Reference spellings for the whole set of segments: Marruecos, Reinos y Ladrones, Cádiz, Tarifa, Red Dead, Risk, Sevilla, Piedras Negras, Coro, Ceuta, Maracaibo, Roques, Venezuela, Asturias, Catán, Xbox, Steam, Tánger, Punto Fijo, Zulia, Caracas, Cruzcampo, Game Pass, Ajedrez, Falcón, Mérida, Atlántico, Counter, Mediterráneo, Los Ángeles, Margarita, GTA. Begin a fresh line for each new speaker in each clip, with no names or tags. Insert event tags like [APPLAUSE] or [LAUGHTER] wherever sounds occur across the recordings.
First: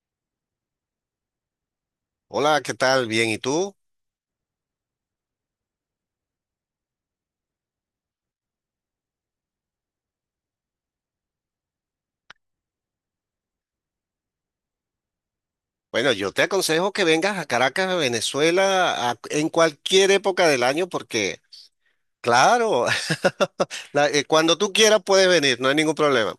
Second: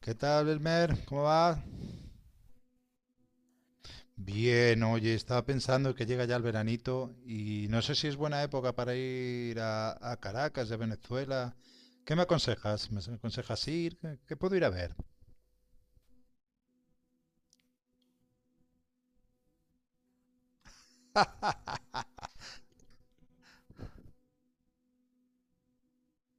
¿Qué tal, Belmer? ¿Cómo va?
Hola, ¿qué tal? Bien, ¿y tú?
Bien, oye, estaba pensando que llega ya el veranito y no sé si es buena época para ir a Caracas de Venezuela. ¿Qué me aconsejas? ¿Me aconsejas ir? ¿Qué puedo ir a ver?
Bueno, yo te aconsejo que vengas a Caracas, a Venezuela, en cualquier época del año, porque,
[LAUGHS]
claro, [LAUGHS] cuando tú quieras puedes venir, no hay ningún problema.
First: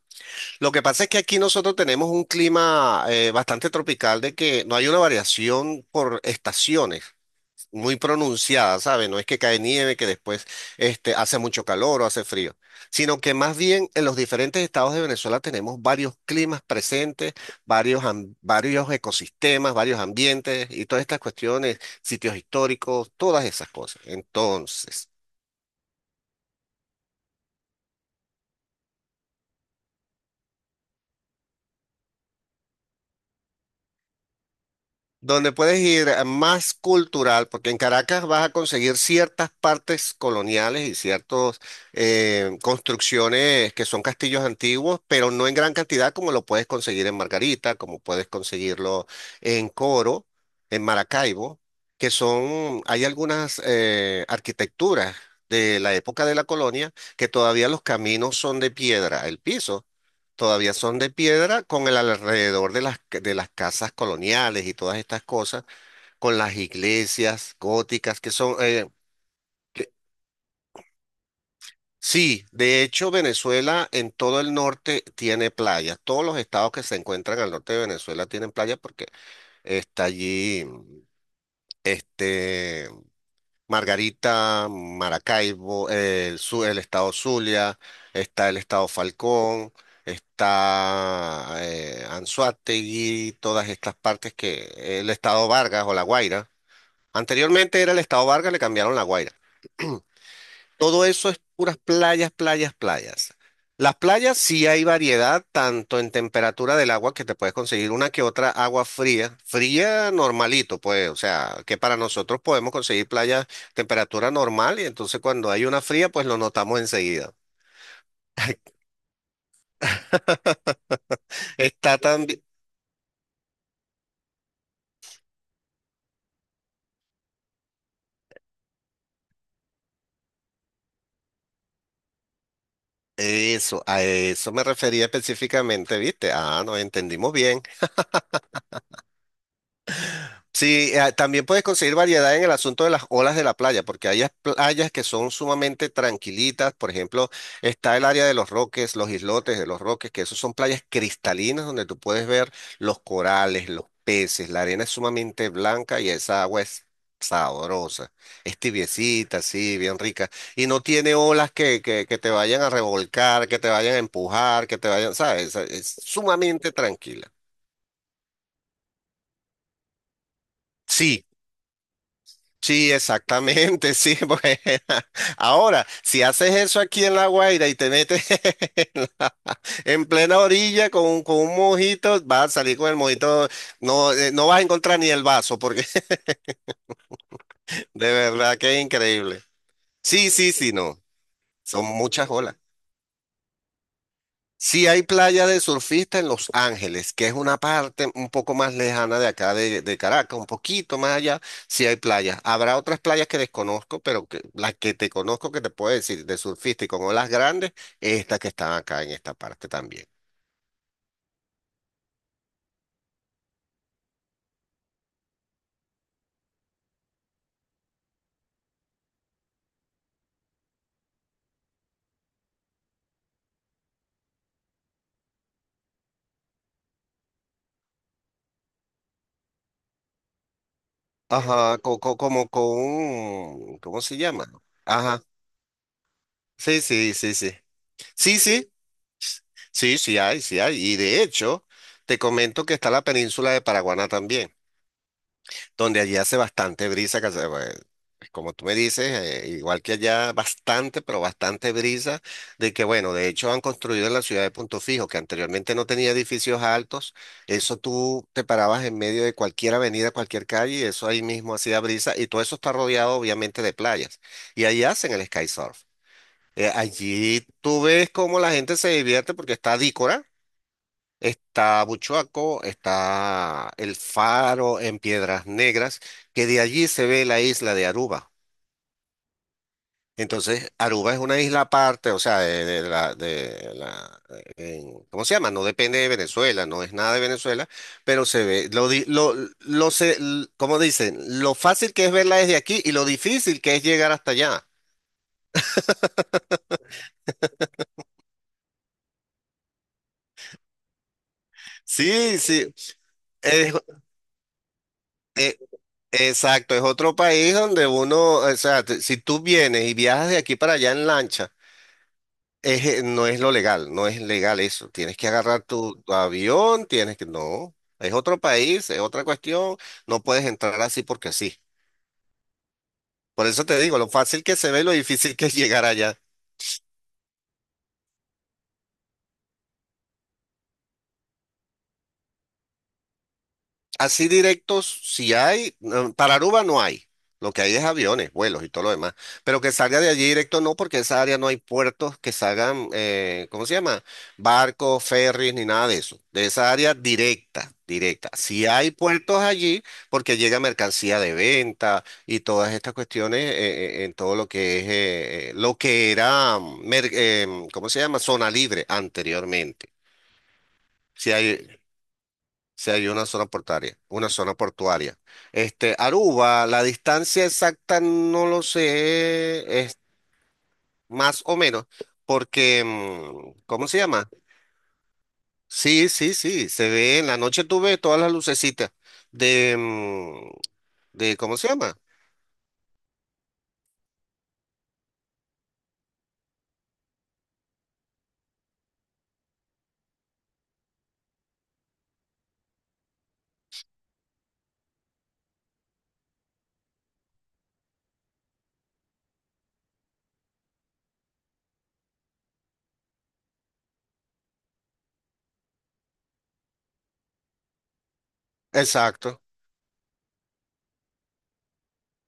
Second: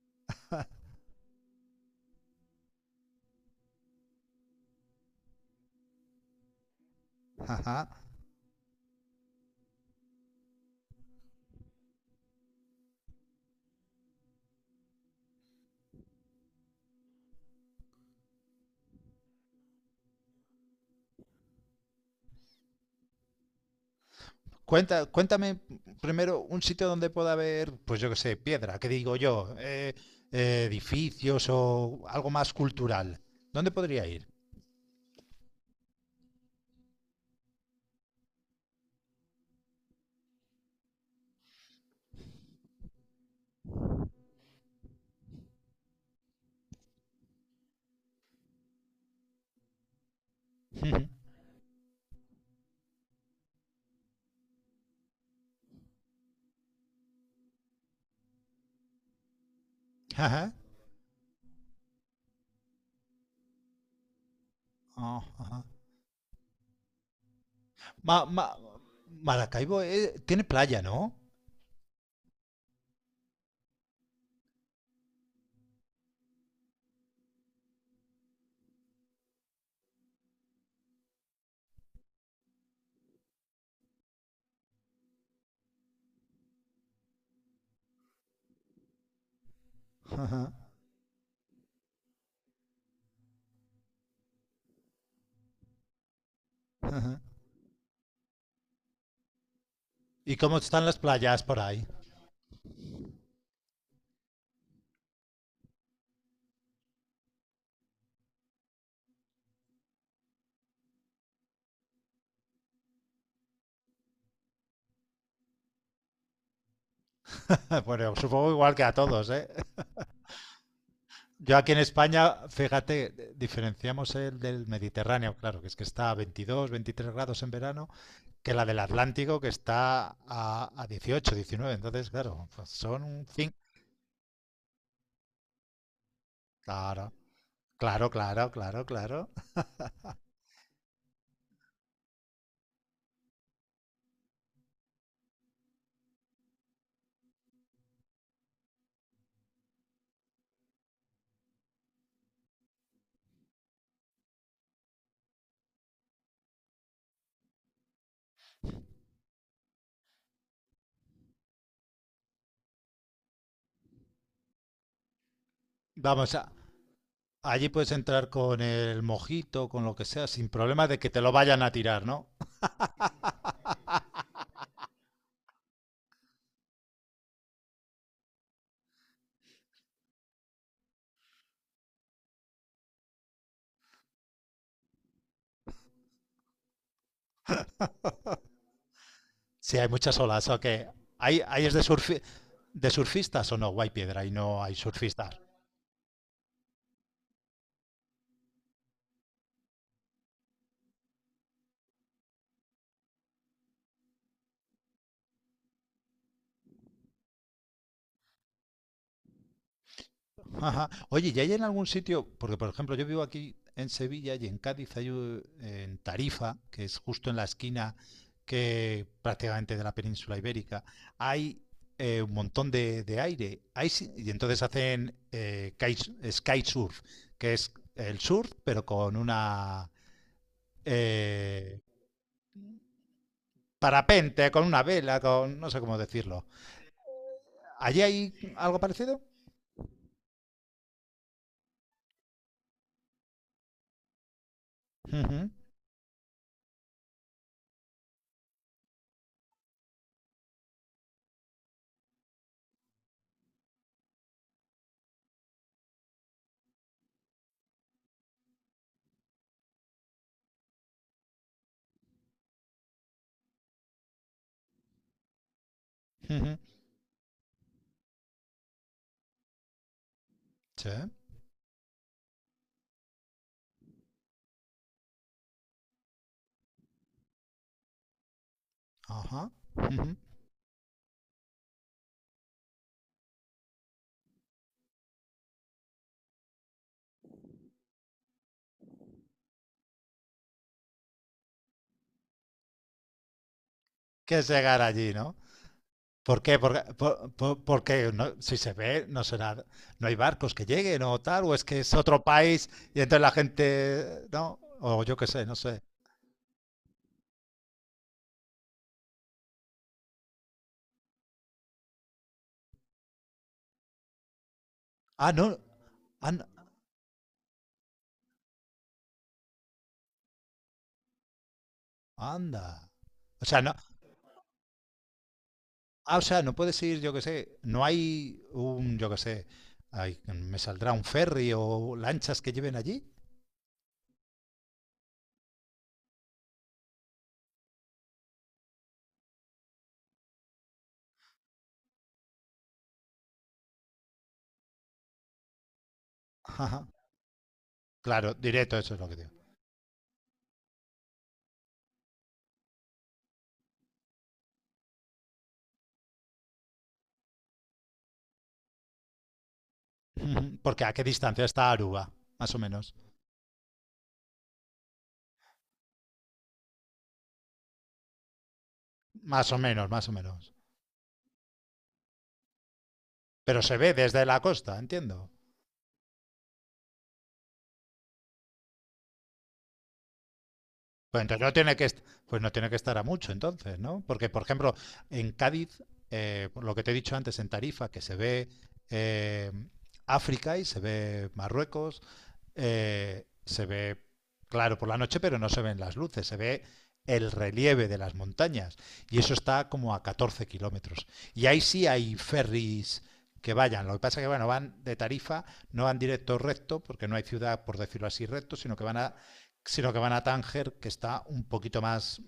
Lo que pasa es que aquí nosotros tenemos un clima bastante tropical, de que no hay una variación por estaciones
Ajá.
muy pronunciada, ¿sabes? No es que cae nieve, que después hace mucho calor o hace frío, sino que más bien en los diferentes estados de Venezuela tenemos varios climas presentes, varios ecosistemas, varios ambientes y todas estas cuestiones, sitios históricos, todas esas cosas.
Cuenta,
Entonces
cuéntame primero un sitio donde pueda haber, pues yo qué sé, piedra, ¿qué digo yo? Edificios o algo más cultural. ¿Dónde podría ir?
donde puedes ir a más cultural, porque en Caracas vas a conseguir ciertas partes coloniales y ciertas construcciones que son castillos antiguos, pero no en gran cantidad como lo puedes conseguir en Margarita, como puedes conseguirlo en Coro, en
Ujú.
Maracaibo, que son, hay algunas arquitecturas de la época de la colonia que todavía los caminos son de piedra, el piso
[LAUGHS] Ajá.
todavía son de piedra con el alrededor de de las casas coloniales y todas estas cosas, con las iglesias góticas
Ma-
que
ma-
son...
Maracaibo tiene playa, ¿no?
Sí, de hecho Venezuela en todo el norte tiene playas. Todos los estados que se encuentran al norte de Venezuela tienen playas porque está allí, este... Margarita, Maracaibo, el estado Zulia, está el estado Falcón,
Ajá,
está Anzoátegui, todas estas partes que el estado Vargas o La Guaira.
ajá.
Anteriormente era el estado Vargas, le cambiaron La Guaira.
¿Y cómo están las
Todo eso es
playas por
puras
ahí?
playas, playas, playas. Las playas sí hay variedad, tanto en temperatura del agua que te puedes conseguir una que otra agua fría, fría normalito, pues, o sea, que para nosotros podemos conseguir playas temperatura normal y entonces cuando hay una fría, pues lo notamos enseguida.
[LAUGHS] Bueno, supongo igual que a todos, ¿eh?
[LAUGHS]
Yo aquí en
Está
España,
también,
fíjate, diferenciamos el del Mediterráneo, claro, que es que está a 22, 23 grados en verano, que la del Atlántico, que está a 18, 19. Entonces, claro, pues son un fin.
eso, a eso me refería específicamente, ¿viste? Ah, nos
Claro,
entendimos bien.
claro, claro, claro, claro.
Sí, también puedes conseguir variedad en el asunto de las olas de la playa, porque hay playas que son sumamente tranquilitas. Por ejemplo, está el área de los Roques, los islotes de los Roques, que esos son playas cristalinas donde tú puedes ver los corales, los peces. La arena es sumamente blanca y esa agua es sabrosa. Es tibiecita, así, bien rica. Y no tiene olas que te vayan a revolcar, que te vayan a empujar, que te vayan, ¿sabes? Es
Vamos, a,
sumamente tranquila.
allí puedes entrar con el mojito, con lo que sea, sin problema de que te
Sí.
lo vayan a tirar, ¿no?
Sí, exactamente, sí. [LAUGHS] porque [LAUGHS] Ahora, si haces eso aquí en La Guaira y te metes [LAUGHS] en, la- en plena orilla con un mojito, vas a salir con el mojito, no, no vas a encontrar ni el vaso, porque [LAUGHS] de verdad que es increíble.
Sí, hay muchas
Sí,
olas,
sí,
ok.
sí, no.
¿Hay es de,
Son muchas olas.
de surfistas o no? Piedra y no hay
Sí hay
surfistas.
playa de surfista en Los Ángeles, que es una parte un poco más lejana de acá, de Caracas, un poquito más allá, sí hay playas. Habrá otras playas que desconozco, pero que, las que te conozco que te puedo decir de surfista y con olas grandes, es esta que están acá en esta parte también.
Ajá. Oye, ¿y hay en algún sitio? Porque, por ejemplo, yo vivo aquí en Sevilla y en Cádiz hay en Tarifa, que es justo en la esquina que prácticamente de la península ibérica, hay un montón de aire. Hay, y entonces hacen kite- sky surf, que es el surf, pero con una
Ajá,
eh,
como con, ¿cómo se llama?
parapente, con una vela,
Ajá,
con no sé cómo decirlo.
sí, sí, sí, sí.
¿Allí hay
Sí, sí,
algo parecido?
sí, sí hay, sí hay. Y de hecho, te comento que está la península de Paraguaná también,
Ujú,
donde allí hace bastante brisa, que hace, pues, como tú me dices, igual que allá, bastante, pero bastante brisa, de que bueno, de hecho han construido en la ciudad de Punto Fijo, que anteriormente no tenía edificios altos, eso tú te parabas en medio de cualquier avenida, cualquier calle, y eso ahí mismo hacía brisa, y todo eso está rodeado obviamente de playas, y ahí hacen el sky surf.
ujú.
Allí tú ves cómo la gente se divierte porque está Dícora.
Sí,
Está Buchoaco, está el faro en Piedras Negras, que de allí se ve la isla de Aruba.
ajá. Ujú.
Entonces, Aruba es una isla aparte, o sea, de ¿cómo se llama? No depende de Venezuela, no es nada de Venezuela, pero se ve, lo, di- lo se, ¿cómo dicen? Lo fácil que es verla desde aquí y lo difícil que es llegar hasta
¿Qué es
allá.
llegar allí, no? ¿Por qué? Porque, porque si se ve, no será, no hay barcos que lleguen o tal, o es que es otro
Sí,
país
sí,
y entonces la
es-
gente, ¿no? O yo qué sé, no
eh,
sé.
exacto, es otro país donde uno, o sea, si tú vienes y viajas de aquí para allá en lancha, es, no es lo legal, no es legal eso. Tienes que
Ah, no,
agarrar tu
an-
avión, tienes que... No, es otro país, es otra cuestión. No puedes entrar así porque sí.
anda. O
Por
sea,
eso
no,
te digo, lo fácil que se ve, lo difícil que es llegar
ah,
allá.
o sea, no puedes ir, yo qué sé, no hay un, yo qué sé, ay, me saldrá un ferry o lanchas que lleven allí.
Así directos, si hay, no, para Aruba no hay. Lo que hay es aviones, vuelos y todo lo demás. Pero que salga de allí directo no, porque esa área no hay puertos que salgan, ¿cómo se llama? Barcos, ferries, ni nada de eso. De esa
Ajá.
área directa, directa.
Claro,
Si
directo,
hay
eso es lo que digo.
puertos allí, porque llega mercancía de venta y todas estas cuestiones en todo lo que es, lo que era, ¿cómo se llama? Zona libre anteriormente.
Ujú. ¿Porque a qué
Si
distancia está
hay.
Aruba, más o menos?
Sí, hay una zona portuaria, una zona portuaria. Este, Aruba, la distancia exacta no lo
Más o
sé,
menos,
es
más o menos.
más o menos, porque,
Pero se
¿cómo
ve
se
desde
llama?
la costa, entiendo.
Sí, sí, sí, se ve, en la noche tú ves todas las lucecitas de, mm,
Pues
de,
entonces no
¿cómo se
tiene que,
llama?
pues no tiene que estar a mucho, entonces, ¿no? Porque, por ejemplo, en Cádiz, por lo que te he dicho antes, en Tarifa, que se ve eh, África y se ve Marruecos, se ve claro por la noche, pero no se ven las luces, se ve el relieve de las montañas. Y eso está como a 14 kilómetros. Y ahí sí hay ferries que vayan. Lo que pasa es que bueno, van de tarifa, no van directo recto, porque no hay ciudad, por decirlo así, recto,
Exacto.
sino que van a Tánger, que está un poquito más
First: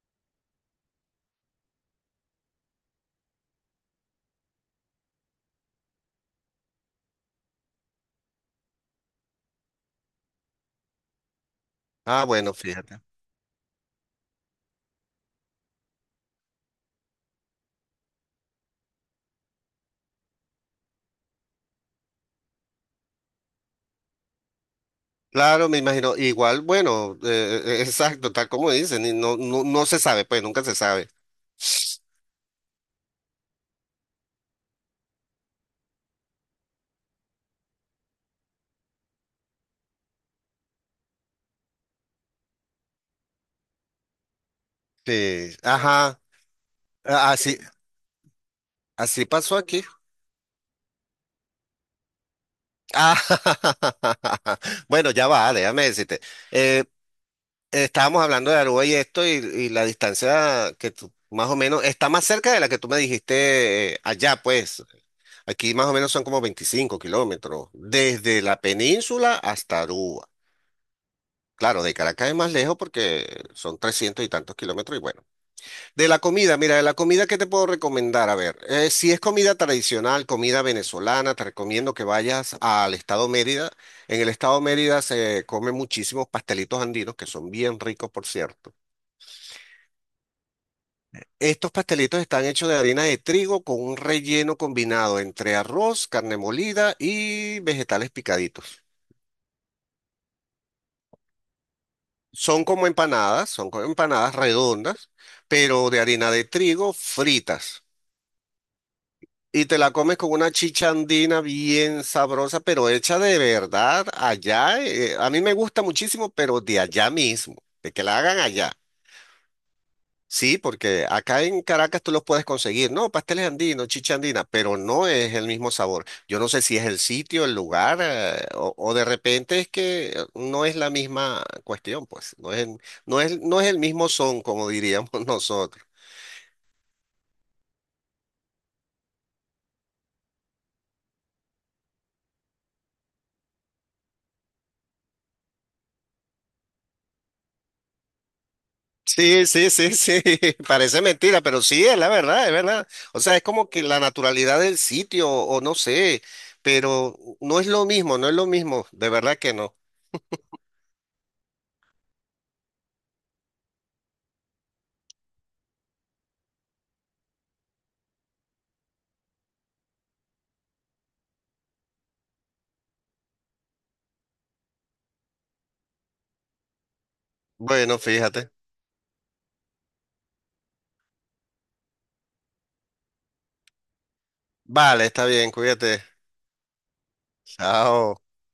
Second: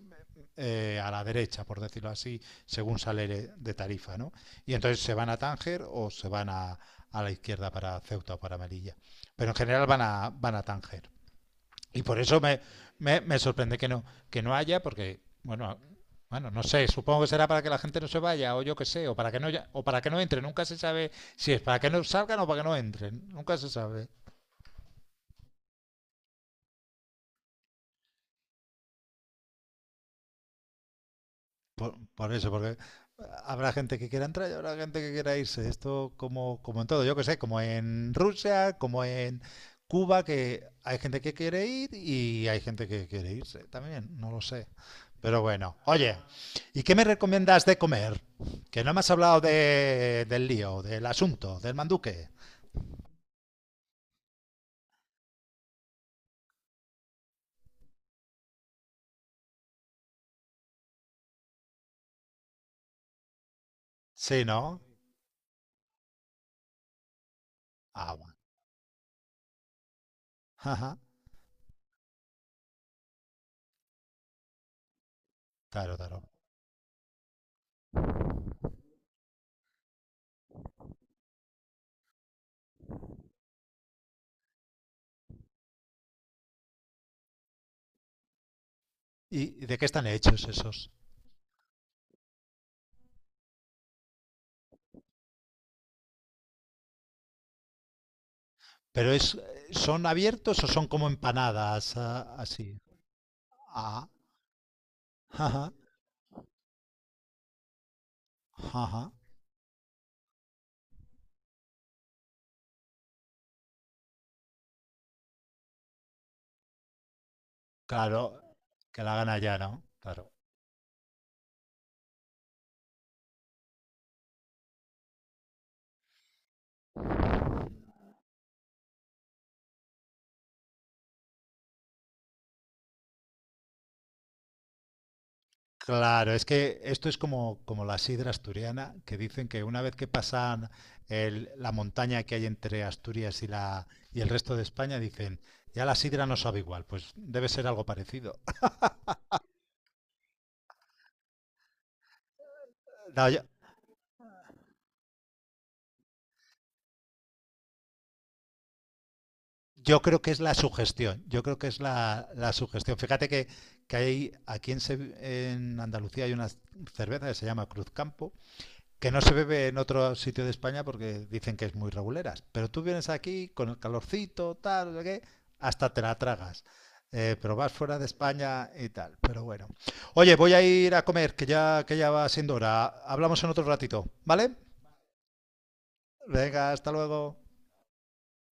a la derecha, por decirlo así, según sale de Tarifa, ¿no? Y entonces se van a Tánger o se van a la izquierda para Ceuta o para Melilla. Pero en general van a Tánger. Y por
Ah,
eso
bueno, fíjate.
me sorprende que no haya, porque, bueno, bueno, no sé, supongo que será para que la gente no se vaya, o yo qué sé, o para que no o para que no entren, nunca se sabe si es para que no salgan o para que no entren, nunca se sabe.
Claro, me imagino, igual, bueno, exacto, tal como dicen, y no, no, no se sabe, pues nunca se sabe.
Por eso, porque habrá gente que quiera entrar y habrá gente que quiera irse. Esto como, como en todo, yo que sé, como en Rusia, como en Cuba, que hay gente que quiere ir y hay gente que quiere irse también, no lo sé. Pero
Sí,
bueno, oye,
ajá,
¿y qué me
así,
recomiendas de comer? Que no me has
así
hablado
pasó aquí.
de, del lío, del asunto, del manduque.
Ah, [LAUGHS] bueno, ya va, déjame decirte. Eh, Estábamos hablando de Aruba y esto, y la distancia que tú, más o menos, está más cerca de la que tú me dijiste allá,
Sí, ¿no?
pues. Aquí más o menos son como 25 kilómetros,
Ah, bueno.
desde la península hasta Aruba.
[LAUGHS] Ajá,
Claro, de Caracas es más lejos porque son 300 y tantos kilómetros.
claro,
De la
claro.
comida, mira, de la comida, ¿qué te puedo recomendar? A ver, si es comida tradicional, comida venezolana, te recomiendo que vayas al estado Mérida. En el estado Mérida se comen muchísimos pastelitos andinos, que son bien ricos, por cierto.
¿Y de qué están hechos esos?
Estos pastelitos están hechos de harina de trigo con un relleno combinado entre arroz, carne molida y vegetales picaditos.
¿Pero es, son abiertos o son como empanadas, ah, así?
Son como
Ah,
empanadas redondas,
ajá,
pero de harina de trigo fritas.
ajá.
Y te la comes con una chicha andina bien sabrosa, pero hecha de verdad allá. A mí me gusta muchísimo, pero de allá mismo, de que la
Claro,
hagan allá.
que la gana ya, ¿no? Claro.
Sí, porque acá en Caracas tú los puedes conseguir, no, pasteles andinos, chicha andina, pero no es el mismo sabor. Yo no sé si es el sitio, el lugar, o de repente es que no es la misma cuestión, pues, no es el mismo son, como diríamos [LAUGHS] nosotros.
Claro, es que esto es como, como la sidra asturiana, que dicen que una vez que pasan la montaña que hay entre Asturias y, la, y el resto de España, dicen, ya la sidra no sabe igual, pues debe ser algo parecido. [LAUGHS]
Sí, sí, sí, sí, [LAUGHS] parece mentira, pero sí, es la verdad, es verdad. O
No,
sea,
yo,
es como que la naturalidad del sitio, o no sé, pero no es lo mismo, no es lo mismo, de verdad que no.
yo creo que es la sugestión, yo creo que es la, la sugestión. Fíjate que hay aquí en, en Andalucía hay una cerveza que se llama Cruzcampo, que no se bebe en otro sitio de España porque dicen que es muy reguleras. Pero tú vienes aquí con el calorcito, tal, no sé qué, hasta te la tragas. Pero vas fuera
Bueno,
de
fíjate.
España y tal. Pero bueno. Oye, voy a ir a comer, que ya va siendo hora. Hablamos en otro ratito, ¿vale?
Vale, está bien, cuídate.
Venga, hasta luego.
Chao.